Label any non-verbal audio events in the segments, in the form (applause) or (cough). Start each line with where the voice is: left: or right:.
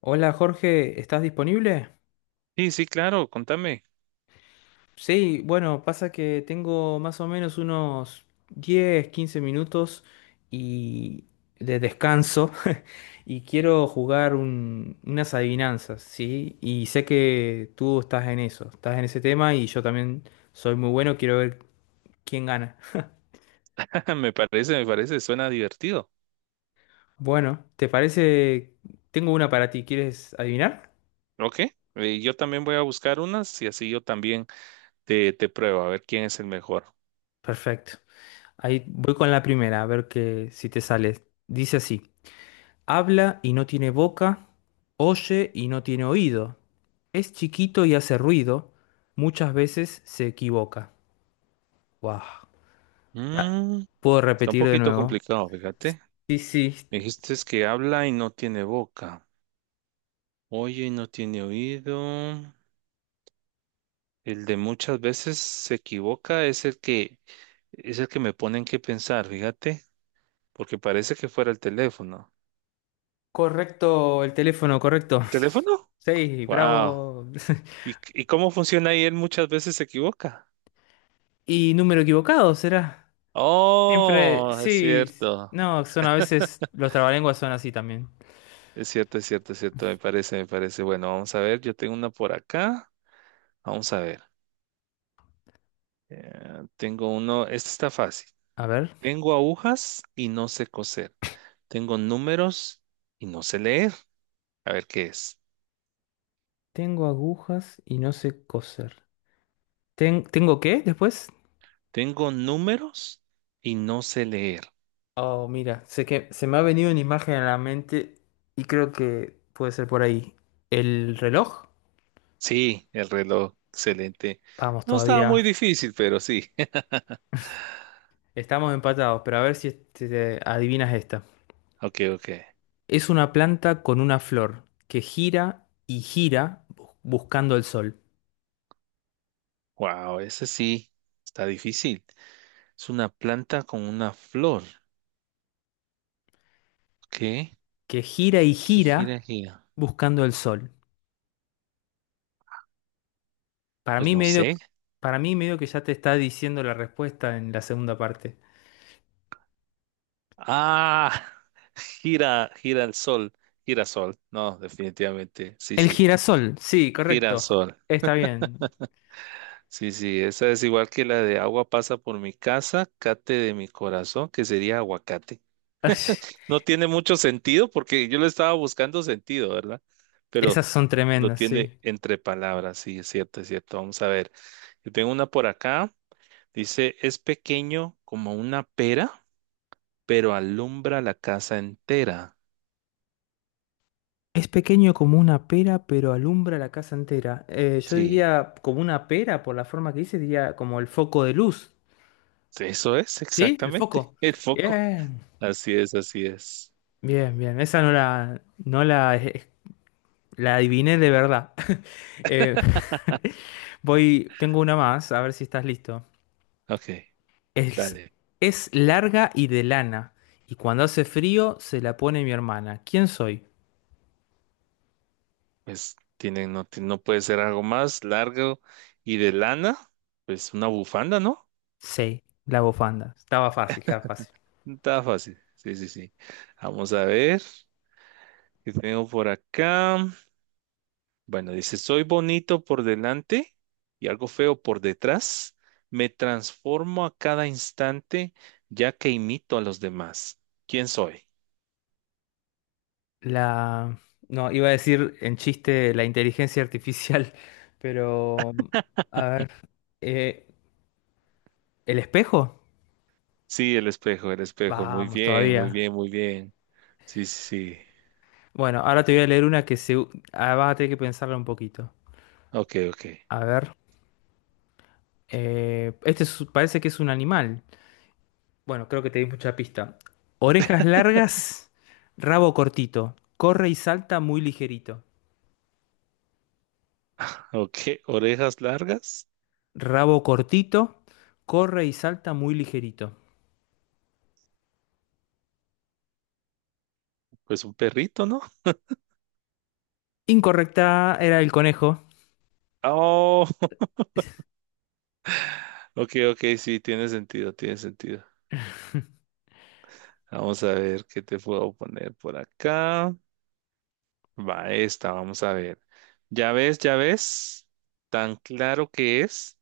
left: Hola Jorge, ¿estás disponible?
right: Sí, sí, claro, contame.
left: Sí, bueno, pasa que tengo más o menos unos 10, 15 minutos y de descanso (laughs) y quiero jugar unas adivinanzas, ¿sí? Y sé que tú estás en eso, estás en ese tema y yo también soy muy bueno, quiero ver quién gana.
right: (laughs) Me parece, suena divertido.
left: Bueno, ¿te parece? Tengo una para ti, ¿quieres adivinar?
right: Ok, yo también voy a buscar unas y así yo también te pruebo a ver quién es el mejor.
left: Perfecto. Ahí voy con la primera, a ver que si te sale. Dice así. Habla y no tiene boca, oye y no tiene oído. Es chiquito y hace ruido, muchas veces se equivoca. Wow.
right: Mm,
left: ¿Puedo
right: está un
left: repetir de
right: poquito
left: nuevo?
right: complicado, fíjate.
left: Sí, sí,
right: Me dijiste es que habla y no tiene boca, oye y no tiene oído. El de muchas veces se equivoca es el que me ponen que pensar, fíjate, porque parece que fuera el teléfono.
left: correcto, el teléfono correcto.
right: ¿El
left: (laughs)
right: teléfono?
left: Sí,
right: Wow.
left: bravo. (laughs)
right: ¿Y cómo funciona ahí? Él muchas veces se equivoca.
left: ¿Y número equivocado será? Siempre,
right: Oh, es
left: sí,
right: cierto.
left: no, son a veces, los trabalenguas son así también.
right: Es cierto, es cierto, es cierto. Me parece, me parece. Bueno, vamos a ver. Yo tengo una por acá. Vamos a ver. Tengo uno. Este está fácil.
left: A ver,
right: Tengo agujas y no sé coser. Tengo números y no sé leer. A ver qué es.
left: tengo agujas y no sé coser. ¿Tengo qué después?
right: Tengo números y no sé leer.
left: Oh, mira, sé que se me ha venido una imagen a la mente y creo que puede ser por ahí. ¿El reloj?
right: Sí, el reloj. Excelente.
left: Vamos,
right: No estaba
left: todavía
right: muy difícil, pero sí. (laughs)
left: estamos empatados, pero a ver si te adivinas esta.
right: Ok, ok.
left: Es una planta con una flor que gira y gira buscando el sol.
right: Wow, ese sí está difícil. Es una planta con una flor. ¿Qué?
left: Que gira y
right: ¿Qué gira,
left: gira
right: gira?
left: buscando el sol. Para
right: Pues
left: mí
right: no
left: medio,
right: sé.
left: para mí medio que ya te está diciendo la respuesta en la segunda parte.
right: Ah, (laughs) gira, gira el sol, girasol. No, definitivamente, sí,
left: El
right: sí,
left: girasol, sí, correcto.
right: girasol.
left: Está bien.
right: Sí, sí, esa es igual que la de agua pasa por mi casa, cate de mi corazón, que sería aguacate.
left: (laughs)
right: No tiene mucho sentido porque yo le estaba buscando sentido, ¿verdad?
left: Esas
right: Pero
left: son
right: lo
left: tremendas,
right: tiene
left: sí.
right: entre palabras, sí, es cierto, es cierto. Vamos a ver. Yo tengo una por acá. Dice, es pequeño como una pera pero alumbra la casa entera.
left: Es pequeño como una pera, pero alumbra la casa entera. Yo
right: Sí,
left: diría como una pera, por la forma que dice, diría como el foco de luz.
right: eso es
left: ¿Sí? El
right: exactamente
left: foco.
right: (laughs) el foco.
left: Bien,
right: Así es, así es.
left: bien, bien. Esa no la, la adiviné de verdad. (laughs) Eh, (laughs) voy, tengo una más, a ver si estás listo.
right: Ok,
left: Es,
right: dale.
left: es larga y de lana, y cuando hace frío se la pone mi hermana. ¿Quién soy?
right: Pues tiene, no, no puede ser algo más largo y de lana. Pues una bufanda, ¿no?
left: Sí, la bufanda. Estaba fácil, estaba fácil.
right: Está fácil. Sí, sí, sí. Vamos a ver qué tengo por acá. Bueno, dice, soy bonito por delante y algo feo por detrás. Me transformo a cada instante ya que imito a los demás. ¿Quién soy?
left: La... No, iba a decir en chiste la inteligencia artificial, (laughs) pero... A ver. eh, ¿El espejo?
right: Sí, el espejo, el espejo. Muy
left: Vamos,
right: bien, muy
left: todavía.
right: bien, muy bien. Sí, sí, sí.
left: Bueno, ahora te voy a leer una que vas a tener que pensarla un poquito.
right: Ok, ok.
left: A ver. Parece que es un animal. Bueno, creo que te di mucha pista. Orejas largas, rabo cortito. Corre y salta muy ligerito.
right: Ok, orejas largas.
left: Rabo cortito, corre y salta muy ligerito.
right: Pues un perrito, ¿no?
left: Incorrecta era el conejo.
right: Oh, (laughs) ok, ok, sí, tiene sentido, tiene sentido. Vamos a ver qué te puedo poner por acá. Va esta, vamos a ver. Ya ves, tan claro que es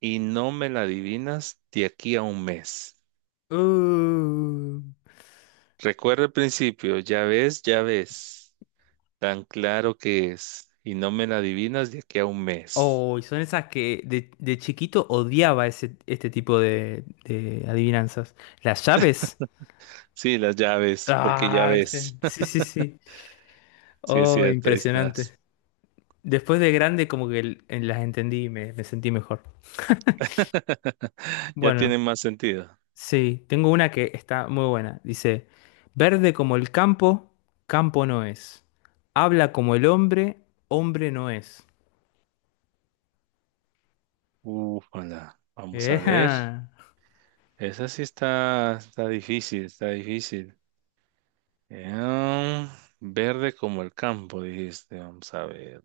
right: y no me la adivinas de aquí a un mes.
left: Uh.
right: Recuerda el principio, ya ves, ya ves. Tan claro que es. Y no me la adivinas de aquí a un mes.
left: Oh, y son esas que de chiquito odiaba ese, este tipo de adivinanzas. Las llaves.
right: Sí, las llaves, porque ya
left: Ah, viste.
right: ves.
left: Sí,
right: (laughs)
left: sí, sí.
right: Sí, es
left: Oh,
right: cierto, ahí
left: impresionante.
right: estás.
left: Después de grande como que las entendí y me sentí mejor.
right: (laughs) Ya
left: Bueno,
right: tiene más sentido.
left: sí, tengo una que está muy buena. Dice, verde como el campo, campo no es. Habla como el hombre, hombre no es.
right: Ufala.
left: (laughs)
right: Vamos a ver.
left: Ejá.
right: Esa sí está, está difícil, está difícil. Em, verde como el campo, dijiste. Vamos a ver.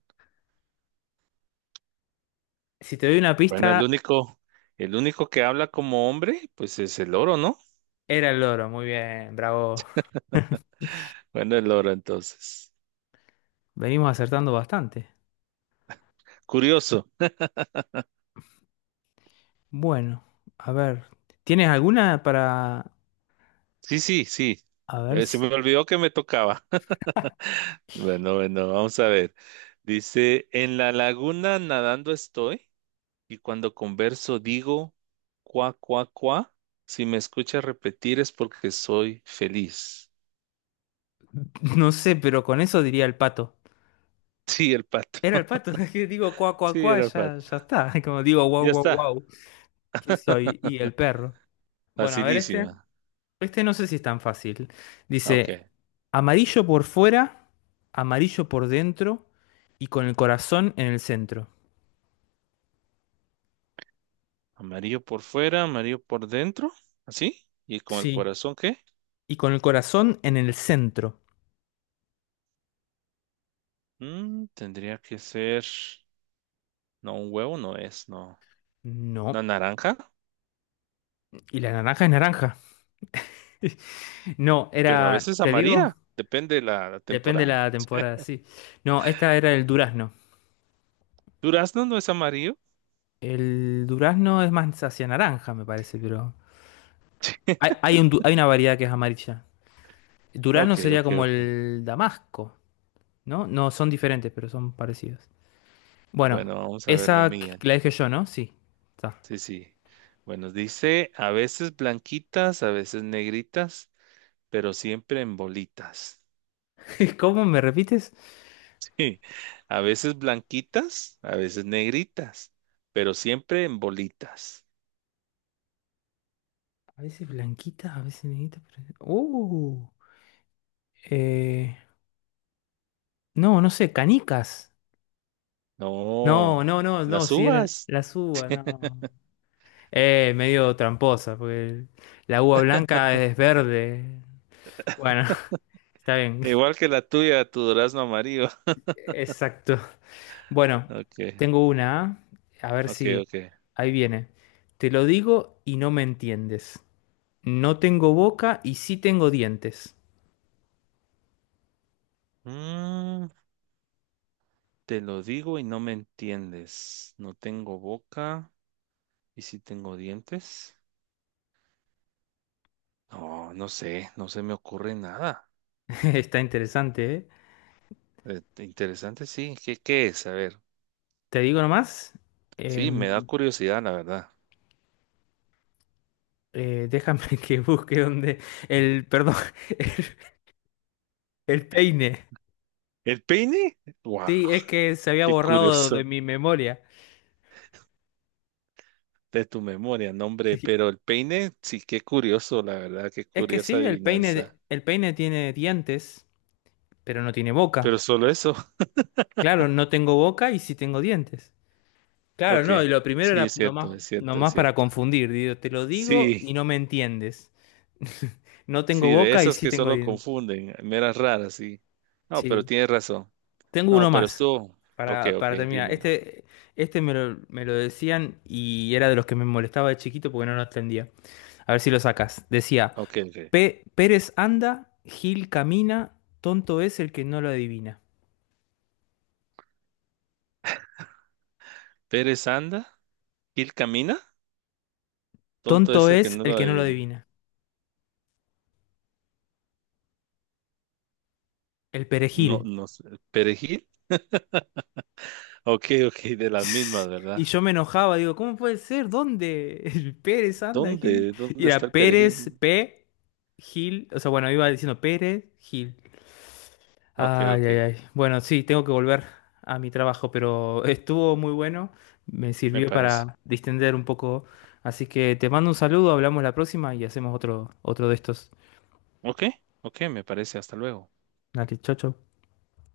left: Si te doy una
right: Bueno,
left: pista...
right: el único que habla como hombre, pues es el oro, ¿no?
left: Era el loro, muy bien, bravo.
right: (laughs) Bueno, el oro entonces.
left: Venimos acertando bastante.
right: Curioso.
left: Bueno, a ver, ¿tienes alguna para...
right: Sí, sí, sí.
left: A ver
right: Se
left: si...
right: me olvidó que me tocaba. (laughs) Bueno, bueno, vamos a ver. Dice, en la laguna nadando estoy y cuando converso digo, cuá, cuá, cuá. Si me escuchas repetir es porque soy feliz. (laughs)
left: (laughs) No sé, pero con eso diría el pato.
right: Sí, el pato.
left: Era el
right: (laughs)
left: pato, (laughs) es que digo cuá, cuá,
right: Sí,
left: cuá,
right: era
left: ya,
right: pato.
left: ya está. (laughs) Como digo guau,
right: Ya
left: guau,
right: está.
left: guau, ¿qué soy? Y el perro. Bueno, a ver este.
right: Facilísima.
left: Este no sé si es tan fácil.
right: Ah,
left: Dice,
right: ok.
left: amarillo por fuera, amarillo por dentro y con el corazón en el centro.
right: Amarillo por fuera, amarillo por dentro. Así. ¿Y con el
left: Sí.
right: corazón qué?
left: Y con el corazón en el centro.
right: Mm, tendría que ser... No, un huevo no es, no. ¿Una
left: No.
right: naranja?
left: Y la naranja es naranja. (laughs) No,
right: Pero a
left: era,
right: veces
left: te digo,
right: amarilla, depende de la, la
left: depende de
right: temporada.
left: la temporada, sí. No, esta era el durazno.
right: Durazno no es amarillo.
left: El durazno es más hacia naranja, me parece, pero hay,
right: (laughs)
left: hay hay una variedad que es amarilla. El durazno
right: Ok,
left: sería
right: ok,
left: como
right: ok.
left: el damasco, ¿no? No, son diferentes, pero son parecidos. Bueno,
right: Bueno, vamos a ver la
left: esa
right: mía.
left: la dije yo, ¿no? Sí. Está.
right: Sí, sí. Bueno, dice, a veces blanquitas, a veces negritas, pero siempre en bolitas. (laughs)
left: (laughs) ¿Cómo me repites?
right: Sí, a veces blanquitas, a veces negritas, pero siempre en bolitas.
left: A veces blanquita, a veces negrita. Eh, no, no sé, canicas. No,
right: No,
left: no, no, no,
right: las
left: si eran
right: uvas,
left: las uvas, no. Medio tramposa, porque la uva blanca es verde. Bueno, (laughs) está bien,
right: igual que la tuya, tu durazno amarillo. (laughs)
left: exacto. Bueno,
right: Ok,
left: tengo una, ¿ah? A ver
right: ok,
left: si
right: ok.
left: ahí viene. Te lo digo y no me entiendes. No tengo boca y sí tengo dientes.
right: Mm, te lo digo y no me entiendes. No tengo boca y si tengo dientes. No, no sé, no se me ocurre nada.
left: (laughs) Está interesante, ¿eh?
right: Interesante, sí. ¿Qué es? A ver.
left: Te digo nomás.
right: Sí, me da
left: em,
right: curiosidad, la verdad.
left: Déjame (laughs) que busque donde el, perdón, (laughs) el peine.
right: ¿El peine? ¡Wow!
left: Sí, es que se había
right: Qué
left: borrado
right: curioso.
left: de mi
right: (laughs)
left: memoria.
right: De tu memoria, nombre.
left: Sí.
right: Pero el peine, sí, qué curioso, la verdad. Qué
left: Es que
right: curiosa
left: sí,
right: adivinanza.
left: el peine tiene dientes, pero no tiene
right: Pero
left: boca.
right: solo eso. (laughs)
left: Claro, no tengo boca y sí tengo dientes. Claro,
right: Ok.
left: no, y lo primero
right: Sí,
left: era
right: es cierto,
left: nomás,
right: es cierto, es
left: nomás para
right: cierto.
left: confundir. Digo, te lo digo
right: Sí.
left: y no me entiendes. (laughs) No tengo
right: Sí, de
left: boca y
right: esas
left: sí
right: que
left: tengo
right: solo
left: dientes.
right: confunden, meras raras, sí. No, pero
left: Sí.
right: tienes razón.
left: Tengo uno
right: No, pero
left: más
right: estuvo. Ok, ok,
left: para terminar.
right: dímelo.
left: Este me lo decían y era de los que me molestaba de chiquito porque no lo entendía. A ver si lo sacas. Decía.
right: Ok, ok.
left: Pérez anda, Gil camina, tonto es el que no lo adivina.
right: Pérez anda, Gil camina. Tonto
left: Tonto
right: es el que
left: es
right: no
left: el
right: lo
left: que no lo
right: adivina.
left: adivina. El
right: No,
left: perejil.
right: no sé. ¿Perejil? Ok, ok, de las
left: (laughs)
right: mismas,
left: Y
right: ¿verdad?
left: yo me enojaba, digo, ¿cómo puede ser? ¿Dónde? El Pérez anda, Gil.
right: ¿Dónde?
left: Y
right: ¿Dónde está
left: era
right: el
left: Pérez,
right: perejil?
left: P, Gil. O sea, bueno, iba diciendo Pérez, Gil.
right: Ok,
left: Ay,
right: ok,
left: ay, ay. Bueno, sí, tengo que volver a mi trabajo, pero estuvo muy bueno. Me
right: me
left: sirvió
right: parece.
left: para distender un poco. Así que te mando un saludo, hablamos la próxima y hacemos otro de estos.
right: Ok, ok, me parece. Hasta luego.
left: Dale, chau, chau.